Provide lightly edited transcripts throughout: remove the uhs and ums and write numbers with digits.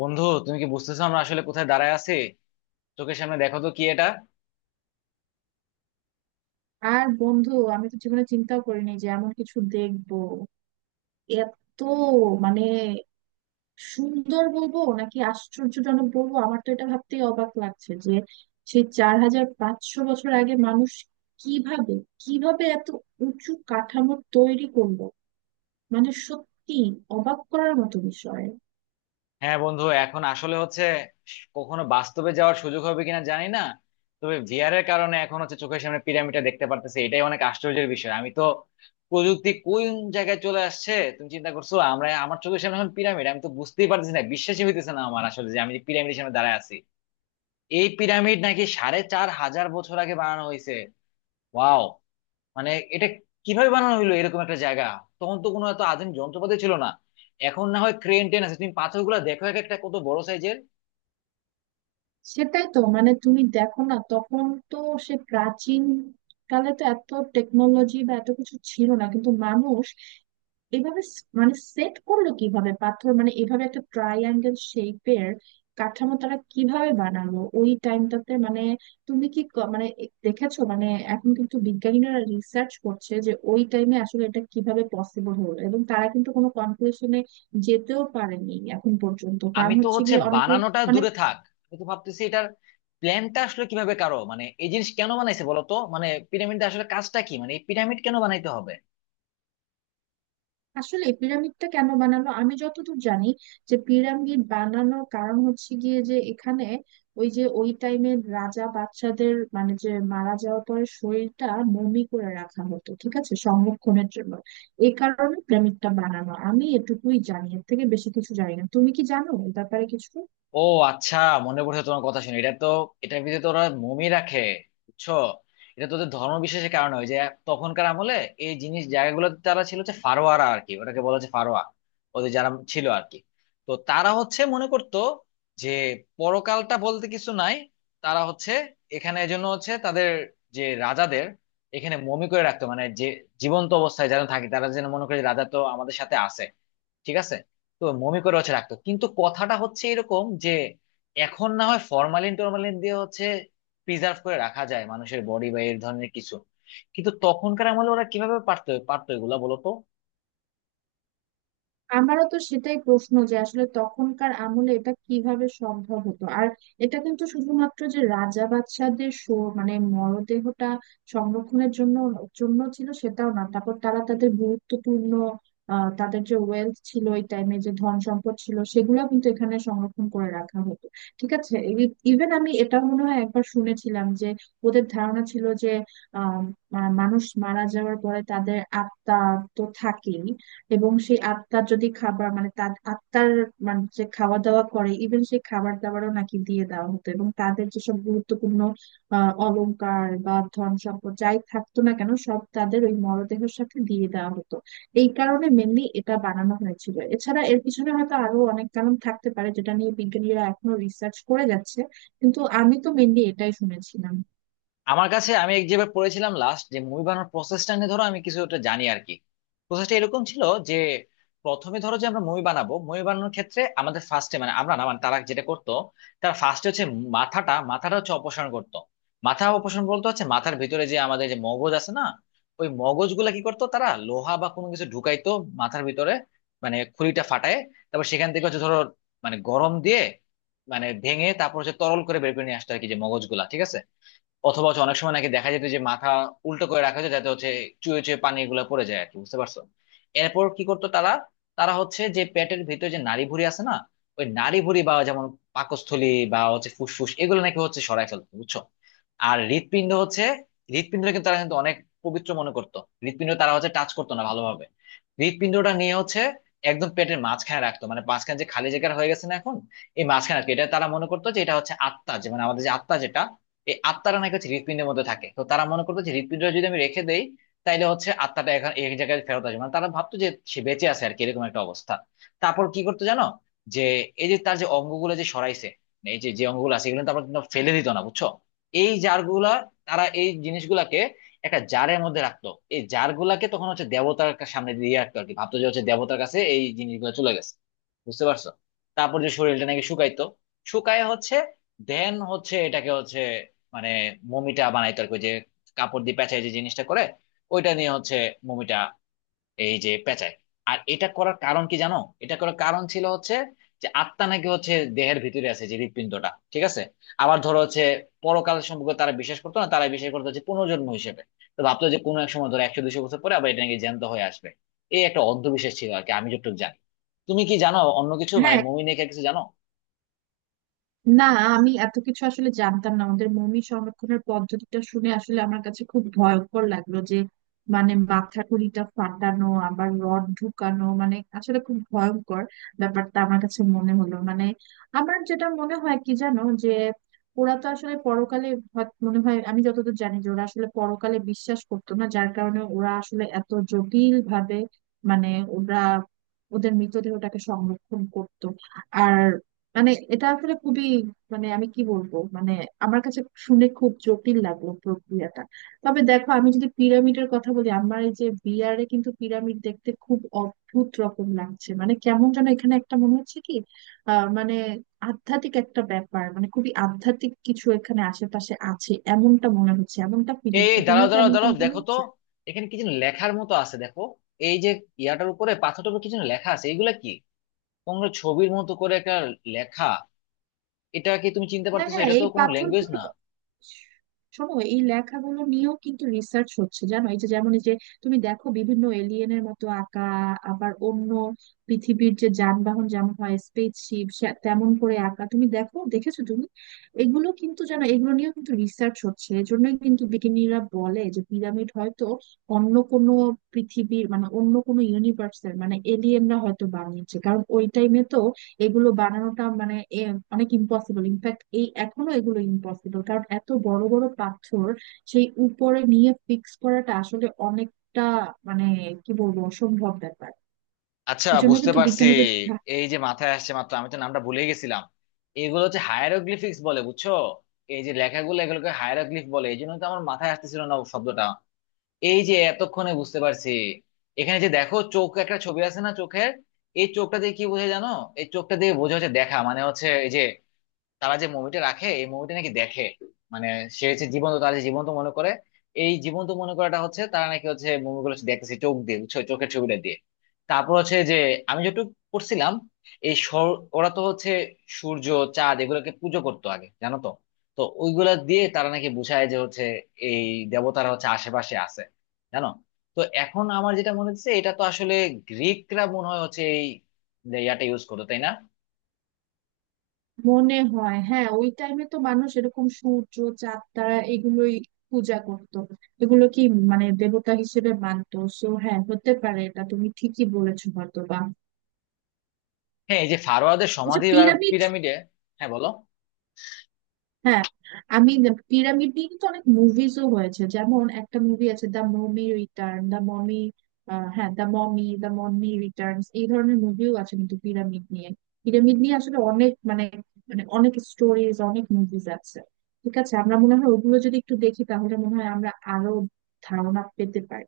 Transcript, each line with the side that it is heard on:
left: বন্ধু, তুমি কি বুঝতেছো আমরা আসলে কোথায় দাঁড়ায় আছি? চোখের সামনে দেখো তো কি এটা।
right: আর বন্ধু, আমি তো জীবনে চিন্তাও করিনি যে এমন কিছু দেখবো। এত মানে সুন্দর বলবো নাকি আশ্চর্যজনক বলবো? আমার তো এটা ভাবতেই অবাক লাগছে যে সেই 4500 বছর আগে মানুষ কিভাবে কিভাবে এত উঁচু কাঠামো তৈরি করলো। মানে, সত্যি অবাক করার মতো বিষয়।
left: হ্যাঁ বন্ধু, এখন আসলে হচ্ছে কখনো বাস্তবে যাওয়ার সুযোগ হবে কিনা জানি না, তবে ভিআর এর কারণে এখন হচ্ছে চোখের সামনে পিরামিডটা দেখতে পারতেছি, এটাই অনেক আশ্চর্যের বিষয়। আমি তো, প্রযুক্তি কোন জায়গায় চলে আসছে তুমি চিন্তা করছো, আমরা আমার চোখের সামনে এখন পিরামিড, আমি তো বুঝতেই পারতেছি না, বিশ্বাসই হইতেছে না আমার আসলে যে আমি পিরামিডের সামনে দাঁড়ায় আছি। এই পিরামিড নাকি 4,500 বছর আগে বানানো হয়েছে। ওয়াও, মানে এটা কিভাবে বানানো হলো এরকম একটা জায়গা। তখন তো কোনো এত আধুনিক যন্ত্রপাতি ছিল না, এখন না হয় ক্রেন টেন আছে। তুমি পাথরগুলো দেখো, এক একটা কত বড় সাইজের।
right: সেটাই তো। মানে, তুমি দেখো না, তখন তো সে প্রাচীন কালে তো এত টেকনোলজি বা এত কিছু ছিল না, কিন্তু মানুষ এভাবে মানে সেট করলো কিভাবে পাথর, মানে এভাবে একটা ট্রাইঅ্যাঙ্গেল শেপের কাঠামো তারা কিভাবে বানালো ওই টাইমটাতে? মানে, তুমি কি মানে দেখেছো? মানে, এখন কিন্তু বিজ্ঞানীরা রিসার্চ করছে যে ওই টাইমে আসলে এটা কিভাবে পসিবল হলো, এবং তারা কিন্তু কোনো কনক্লুশনে যেতেও পারেনি এখন পর্যন্ত,
left: আমি
right: কারণ
left: তো
right: হচ্ছে
left: হচ্ছে
right: গিয়ে অনেকে
left: বানানোটা
right: মানে।
left: দূরে থাক, আমি তো ভাবতেছি এটার প্ল্যানটা আসলে কিভাবে কারো, মানে এই জিনিস কেন বানাইছে বলো তো, মানে পিরামিডটা আসলে কাজটা কি, মানে এই পিরামিড কেন বানাইতে হবে।
right: আসলে পিরামিডটা কেন বানানো, আমি যতদূর জানি যে পিরামিড বানানোর কারণ হচ্ছে গিয়ে যে এখানে ওই যে ওই টাইমের রাজা বাচ্চাদের, মানে যে মারা যাওয়ার পরে শরীরটা মমি করে রাখা হতো, ঠিক আছে, সংরক্ষণের জন্য। এই কারণে পিরামিডটা বানানো, আমি এটুকুই জানি, এর থেকে বেশি কিছু জানি না। তুমি কি জানো এই ব্যাপারে কিছু?
left: ও আচ্ছা, মনে পড়ছে তোমার কথা শুনে, এটা তো, এটার ভিতরে তো ওরা মমি রাখে, বুঝছো। এটা তো ওদের ধর্ম বিশেষের কারণে হয় যে তখনকার আমলে এই জিনিস জায়গাগুলো, তারা ছিল হচ্ছে ফারোয়ারা আর কি, ওটাকে বলা হচ্ছে ফারোয়া, ওদের যারা ছিল আর কি। তো তারা হচ্ছে মনে করতো যে পরকালটা বলতে কিছু নাই। তারা হচ্ছে এখানে এজন্য হচ্ছে তাদের যে রাজাদের এখানে মমি করে রাখতো, মানে যে জীবন্ত অবস্থায় যারা থাকে তারা যেন মনে করে যে রাজা তো আমাদের সাথে আছে, ঠিক আছে। তো মমি করে হচ্ছে রাখতো, কিন্তু কথাটা হচ্ছে এরকম যে এখন না হয় ফরমালিন টরমালিন দিয়ে হচ্ছে প্রিজার্ভ করে রাখা যায় মানুষের বডি বা এই ধরনের কিছু, কিন্তু তখনকার আমলে ওরা কিভাবে পারতো পারতো এগুলা বলতো।
right: আমারও তো সেটাই প্রশ্ন যে আসলে তখনকার আমলে এটা কিভাবে সম্ভব হতো। আর এটা কিন্তু শুধুমাত্র যে রাজা বাদশাদের মানে মরদেহটা সংরক্ষণের জন্য জন্য ছিল সেটাও না, তারপর তারা তাদের গুরুত্বপূর্ণ তাদের যে ওয়েলথ ছিল ওই টাইমে, যে ধন সম্পদ ছিল, সেগুলো কিন্তু এখানে সংরক্ষণ করে রাখা হতো, ঠিক আছে। ইভেন আমি এটা মনে হয় একবার শুনেছিলাম যে ওদের ধারণা ছিল যে আহ মানুষ মারা যাওয়ার পরে তাদের আত্মা তো থাকেই, এবং সেই আত্মার যদি খাবার, মানে তার আত্মার, মানে যে খাওয়া দাওয়া করে, ইভেন সেই খাবার দাবারও নাকি দিয়ে দেওয়া হতো, এবং তাদের যেসব গুরুত্বপূর্ণ অলংকার বা ধন সম্পদ যাই থাকতো না কেন, সব তাদের ওই মরদেহের সাথে দিয়ে দেওয়া হতো। এই কারণে মেনলি এটা বানানো হয়েছিল, এছাড়া এর পিছনে হয়তো আরো অনেক কারণ থাকতে পারে যেটা নিয়ে বিজ্ঞানীরা এখনো রিসার্চ করে যাচ্ছে, কিন্তু আমি তো মেনলি এটাই শুনেছিলাম।
left: আমার কাছে, আমি এক যেবার পড়েছিলাম লাস্ট, যে মুভি বানানোর প্রসেসটা নিয়ে, ধরো আমি কিছু একটা জানি আর কি। প্রসেসটা এরকম ছিল যে প্রথমে ধরো যে আমরা মুভি বানাবো, মুভি বানানোর ক্ষেত্রে আমাদের ফার্স্টে, মানে আমরা না, মানে তারা যেটা করতো, তারা ফার্স্টে হচ্ছে মাথাটা মাথাটা হচ্ছে অপসারণ করতো। মাথা অপসারণ বলতে হচ্ছে মাথার ভিতরে যে আমাদের যে মগজ আছে না, ওই মগজগুলা কি করতো, তারা লোহা বা কোনো কিছু ঢুকাইতো মাথার ভিতরে, মানে খুলিটা ফাটায়, তারপর সেখান থেকে হচ্ছে ধরো মানে গরম দিয়ে মানে ভেঙে তারপর হচ্ছে তরল করে বের করে নিয়ে আসতো আর কি, যে মগজগুলা, ঠিক আছে। অথবা হচ্ছে অনেক সময় নাকি দেখা যেত যে মাথা উল্টো করে রাখা হতো যাতে হচ্ছে চুয়ে চুয়ে পানি এগুলো পড়ে যায় আর কি, বুঝতে পারছো। এরপর কি করতো তারা, তারা হচ্ছে যে পেটের ভিতরে যে নাড়িভুঁড়ি আছে না, ওই নাড়িভুঁড়ি বা যেমন পাকস্থলী বা হচ্ছে ফুসফুস এগুলো নাকি হচ্ছে সরায় ফেলতো, বুঝছো। আর হৃৎপিণ্ড হচ্ছে, হৃৎপিণ্ডটা কিন্তু তারা কিন্তু অনেক পবিত্র মনে করতো। হৃৎপিণ্ড তারা হচ্ছে টাচ করতো না ভালোভাবে, হৃৎপিণ্ডটা নিয়ে হচ্ছে একদম পেটের মাঝখানে রাখতো, মানে মাঝখানে যে খালি জায়গা হয়ে গেছে না এখন, এই মাঝখানে রাখতো। এটা তারা মনে করতো যে এটা হচ্ছে আত্মা, যে মানে আমাদের যে আত্মা যেটা, এই আত্মাটা নাকি হচ্ছে হৃৎপিণ্ডের মধ্যে থাকে, তো তারা মনে করতো যে হৃৎপিণ্ডটা যদি আমি রেখে দেই, তাইলে হচ্ছে আত্মাটা এখন এক জায়গায় ফেরত আসবে, মানে তারা ভাবতো যে সে বেঁচে আছে আর কি, এরকম একটা অবস্থা। তারপর কি করতো জানো, যে এই যে তার যে অঙ্গগুলো যে সরাইছে, মানে এই যে যে অঙ্গগুলো আছে এগুলো তারপর কিন্তু ফেলে দিত না, বুঝছো। এই জারগুলা, তারা এই জিনিসগুলাকে একটা জারের মধ্যে রাখতো। এই জারগুলাকে তখন হচ্ছে দেবতার সামনে দিয়ে রাখতো আর কি, ভাবতো যে হচ্ছে দেবতার কাছে এই জিনিসগুলো চলে গেছে, বুঝতে পারছো। তারপর যে শরীরটা নাকি শুকাইতো, শুকায় হচ্ছে দেন হচ্ছে এটাকে হচ্ছে মানে মমিটা বানাইতো আর কি, ওই যে কাপড় দিয়ে পেঁচায় যে জিনিসটা করে, ওইটা নিয়ে হচ্ছে মমিটা, এই যে পেঁচায়। আর এটা করার কারণ কি জানো, এটা করার কারণ ছিল হচ্ছে যে আত্মা নাকি হচ্ছে দেহের ভিতরে আছে যে হৃৎপিণ্ডটা, ঠিক আছে। আবার ধরো হচ্ছে পরকাল সম্পর্কে তারা বিশ্বাস করতো না, তারা বিশ্বাস করতো হচ্ছে পুনর্জন্ম হিসেবে। তো ভাবতো যে কোনো এক সময় ধরো 100-200 বছর পরে আবার এটা নাকি জ্যান্ত হয়ে আসবে, এই একটা অন্ধবিশ্বাস ছিল আর কি, আমি যতটুকু জানি। তুমি কি জানো অন্য কিছু, মানে
right: হ্যাঁ।
left: মমি নিয়ে কিছু জানো?
right: না, আমি এত কিছু আসলে জানতাম না। আমাদের মমি সংরক্ষণের পদ্ধতিটা শুনে আসলে আমার কাছে খুব ভয়ঙ্কর লাগলো, যে মানে মাথা কুলিটা ফাটানো, আবার রড ঢুকানো, মানে আসলে খুব ভয়ঙ্কর ব্যাপারটা আমার কাছে মনে হলো। মানে, আমার যেটা মনে হয় কি জানো, যে ওরা তো আসলে পরকালে মনে হয়, আমি যতদূর জানি যে ওরা আসলে পরকালে বিশ্বাস করতো না, যার কারণে ওরা আসলে এত জটিল ভাবে, মানে ওরা ওদের মৃতদেহটাকে সংরক্ষণ করতো। আর মানে এটা আসলে খুবই, মানে আমি কি বলবো, মানে আমার কাছে শুনে খুব জটিল লাগলো প্রক্রিয়াটা। তবে দেখো, আমি যদি পিরামিডের কথা বলি, আমার এই যে বিয়ারে কিন্তু পিরামিড দেখতে খুব অদ্ভুত রকম লাগছে, মানে কেমন যেন এখানে একটা মনে হচ্ছে কি, মানে আধ্যাত্মিক একটা ব্যাপার, মানে খুবই আধ্যাত্মিক কিছু এখানে আশেপাশে আছে এমনটা মনে হচ্ছে, এমনটা ফিল
left: এই
right: হচ্ছে।
left: দাঁড়াও
right: তোমার কি
left: দাঁড়াও
right: এমনটা
left: দাঁড়াও,
right: মনে
left: দেখো তো
right: হচ্ছে?
left: এখানে কি যেন লেখার মতো আছে, দেখো, এই যে ইয়াটার উপরে, পাথরটার উপরে কি যেন লেখা আছে, এগুলা কি? কোনো ছবির মতো করে একটা লেখা, এটা কি তুমি চিনতে
right: হ্যাঁ,
left: পারতেছো?
right: হ্যাঁ,
left: এটা তো
right: এই
left: কোনো ল্যাঙ্গুয়েজ না।
right: পাথরগুলো। শোনো, এই লেখাগুলো নিয়েও কিন্তু রিসার্চ হচ্ছে জানো। এই যে যেমন, এই যে তুমি দেখো, বিভিন্ন এলিয়েনের মতো আঁকা, আবার অন্য পৃথিবীর যে যানবাহন যেমন হয় স্পেসশিপ, তেমন করে আঁকা। তুমি দেখো, দেখেছো তুমি? এগুলো কিন্তু জানো, এগুলো নিয়েও কিন্তু রিসার্চ হচ্ছে। এজন্যই কিন্তু বিজ্ঞানীরা বলে যে পিরামিড হয়তো অন্য কোনো পৃথিবীর, মানে অন্য কোনো ইউনিভার্সের, মানে এলিয়েনরা হয়তো বানিয়েছে, কারণ ওই টাইমে তো এগুলো বানানোটা মানে অনেক ইম্পসিবল। ইনফ্যাক্ট এই এখনো এগুলো ইম্পসিবল, কারণ এত বড় বড় পাথর সেই উপরে নিয়ে ফিক্স করাটা আসলে অনেকটা, মানে কি বলবো, অসম্ভব ব্যাপার।
left: আচ্ছা,
right: এই জন্য
left: বুঝতে
right: কিন্তু
left: পারছি,
right: বিজ্ঞানীদের
left: এই যে মাথায় আসছে মাত্র, আমি তো নামটা ভুলে গেছিলাম, এগুলো হচ্ছে হায়ারোগ্লিফিক্স বলে, বুঝছো। এই যে লেখাগুলো, এগুলোকে হায়ারোগ্লিফ বলে, এই জন্য তো আমার মাথায় আসতেছিল না শব্দটা, এই যে এতক্ষণে বুঝতে পারছি। এখানে যে দেখো চোখ একটা ছবি আছে না, চোখের, এই চোখটা দিয়ে কি বোঝায় জানো? এই চোখটা দিয়ে বোঝা হচ্ছে দেখা, মানে হচ্ছে এই যে তারা যে মুভিটা রাখে, এই মুভিটা নাকি দেখে, মানে সে হচ্ছে জীবন্ত, তারা যে জীবন্ত মনে করে, এই জীবন্ত মনে করাটা হচ্ছে তারা নাকি হচ্ছে মুভিগুলো দেখতেছে চোখ দিয়ে, বুঝছো, চোখের ছবিটা দিয়ে। তারপর হচ্ছে যে আমি যেটুকু পড়ছিলাম, এই ওরা তো হচ্ছে সূর্য চাঁদ এগুলোকে পুজো করতো আগে, জানো তো। তো ওইগুলা দিয়ে তারা নাকি বুঝায় যে হচ্ছে এই দেবতারা হচ্ছে আশেপাশে আছে, জানো। তো এখন আমার যেটা মনে হচ্ছে এটা তো আসলে গ্রিকরা মনে হয় হচ্ছে এই ইয়াটা ইউজ করতো, তাই না?
right: মনে হয়, হ্যাঁ। ওই টাইমে তো মানুষ এরকম সূর্য, চাঁদ, তারা এগুলোই পূজা করতো। এগুলো কি, মানে দেবতা হিসেবে মানতো। সো, হ্যাঁ, হতে পারে, এটা তুমি ঠিকই বলেছো, হয়তো বা।
left: হ্যাঁ, এই যে ফারোয়াদের
right: আচ্ছা,
left: সমাধি আর
right: পিরামিড।
left: পিরামিডে। হ্যাঁ বলো।
right: হ্যাঁ। আমি পিরামিড নিয়ে কিন্তু অনেক মুভিজও হয়েছে, যেমন একটা মুভি আছে The Mummy Return, The Mummy, হ্যাঁ, The Mummy, The Mummy Returns, এই ধরনের মুভিও আছে কিন্তু পিরামিড নিয়ে আসলে অনেক মানে মানে অনেক স্টোরিজ, অনেক মুভিজ আছে। ঠিক আছে, আমরা মনে হয় ওগুলো যদি একটু দেখি তাহলে মনে হয় আমরা আরো ধারণা পেতে পারি।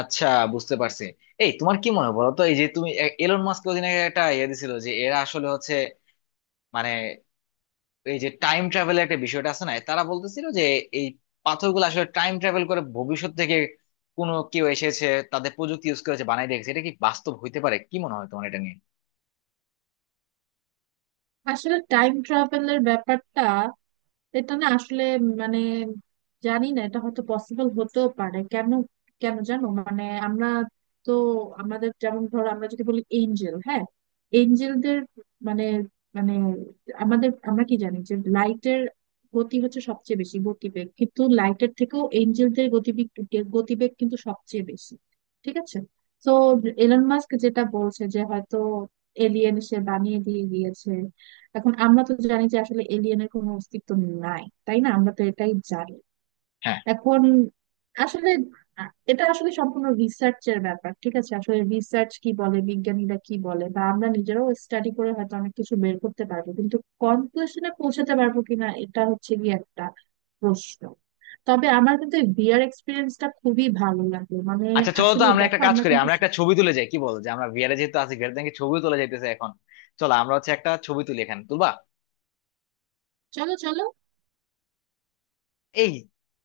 left: আচ্ছা, বুঝতে পারছি। এই তোমার কি মনে হয় বলো তো, এই যে তুমি, এলন মাস্ক ওদিন আগে একটা ইয়ে দিছিল যে এরা আসলে হচ্ছে, মানে এই যে টাইম ট্রাভেলের একটা বিষয়টা আছে না, তারা বলতেছিল যে এই পাথরগুলো আসলে টাইম ট্রাভেল করে ভবিষ্যৎ থেকে কোনো কেউ এসেছে, তাদের প্রযুক্তি ইউজ করেছে, বানাই দেখেছে, এটা কি বাস্তব হইতে পারে? কি মনে হয় তোমার এটা নিয়ে?
right: আসলে টাইম ট্রাভেলের ব্যাপারটা, এটা না আসলে মানে জানি না, এটা হয়তো পসিবল হতেও পারে। কেন কেন জানো, মানে আমরা তো আমাদের যেমন, ধরো আমরা যদি বলি এঞ্জেল, হ্যাঁ, এঞ্জেলদের মানে, মানে আমাদের আমরা কি জানি যে লাইটের গতি হচ্ছে সবচেয়ে বেশি গতিবেগ, কিন্তু লাইটের থেকেও এঞ্জেলদের গতিবেগ গতিবেগ কিন্তু সবচেয়ে বেশি, ঠিক আছে। তো এলন মাস্ক যেটা বলছে যে হয়তো এলিয়েন সে বানিয়ে দিয়ে দিয়েছে, এখন আমরা তো জানি যে আসলে এলিয়েনের কোনো অস্তিত্ব নাই, তাই না? আমরা তো এটাই জানি।
left: হ্যাঁ।
right: এখন আসলে আ- এটা আসলে সম্পূর্ণ রিসার্চের ব্যাপার, ঠিক আছে। আসলে রিসার্চ কি বলে, বিজ্ঞানীরা কি বলে, বা আমরা নিজেরাও স্টাডি করে হয়তো অনেক কিছু বের করতে পারবো, কিন্তু কনক্লুশনে পৌঁছাতে পারবো কিনা, এটা হচ্ছে গিয়ে একটা প্রশ্ন। তবে আমার কিন্তু এই বিয়ার এক্সপিরিয়েন্সটা খুবই ভালো লাগলো, মানে
left: আচ্ছা চলো তো,
right: আসলেই
left: আমরা একটা
right: দেখো
left: কাজ
right: আমরা
left: করি,
right: কিন্তু।
left: আমরা একটা ছবি তুলে যাই কি বল, যে আমরা ভিআরে যেহেতু আছি, ভিআরে থেকে ছবিও তুলে যাইতেছে এখন। চলো আমরা হচ্ছে একটা ছবি তুলি, এখানে তুলবা?
right: চলো, চলো।
left: এই,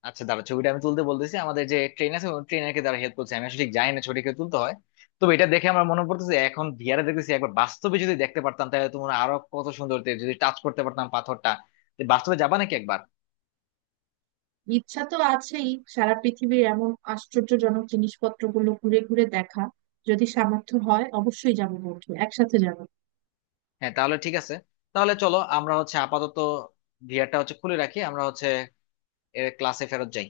left: আচ্ছা দাঁড়া, ছবিটা আমি তুলতে বলতেছি আমাদের যে ট্রেন আছে ট্রেনারকে, তারা হেল্প করছে, আমি আসলে ঠিক জানি না ছবিটাকে তুলতে হয়। তবে এটা দেখে আমার মনে পড়তেছে, এখন ভিআরে দেখতেছি, একবার বাস্তবে যদি দেখতে পারতাম, তাহলে তোমার আরো কত সুন্দর হতো। যদি টাচ করতে পারতাম পাথরটা। তো বাস্তবে যাবা নাকি একবার?
right: ইচ্ছা তো আছেই, সারা পৃথিবীর এমন আশ্চর্যজনক জিনিসপত্রগুলো ঘুরে ঘুরে দেখা, যদি সামর্থ্য হয় অবশ্যই যাব বন্ধু, একসাথে যাব।
left: হ্যাঁ তাহলে ঠিক আছে। তাহলে চলো আমরা হচ্ছে আপাতত ভিআরটা হচ্ছে খুলে রাখি, আমরা হচ্ছে ক্লাসে ফেরত যাই।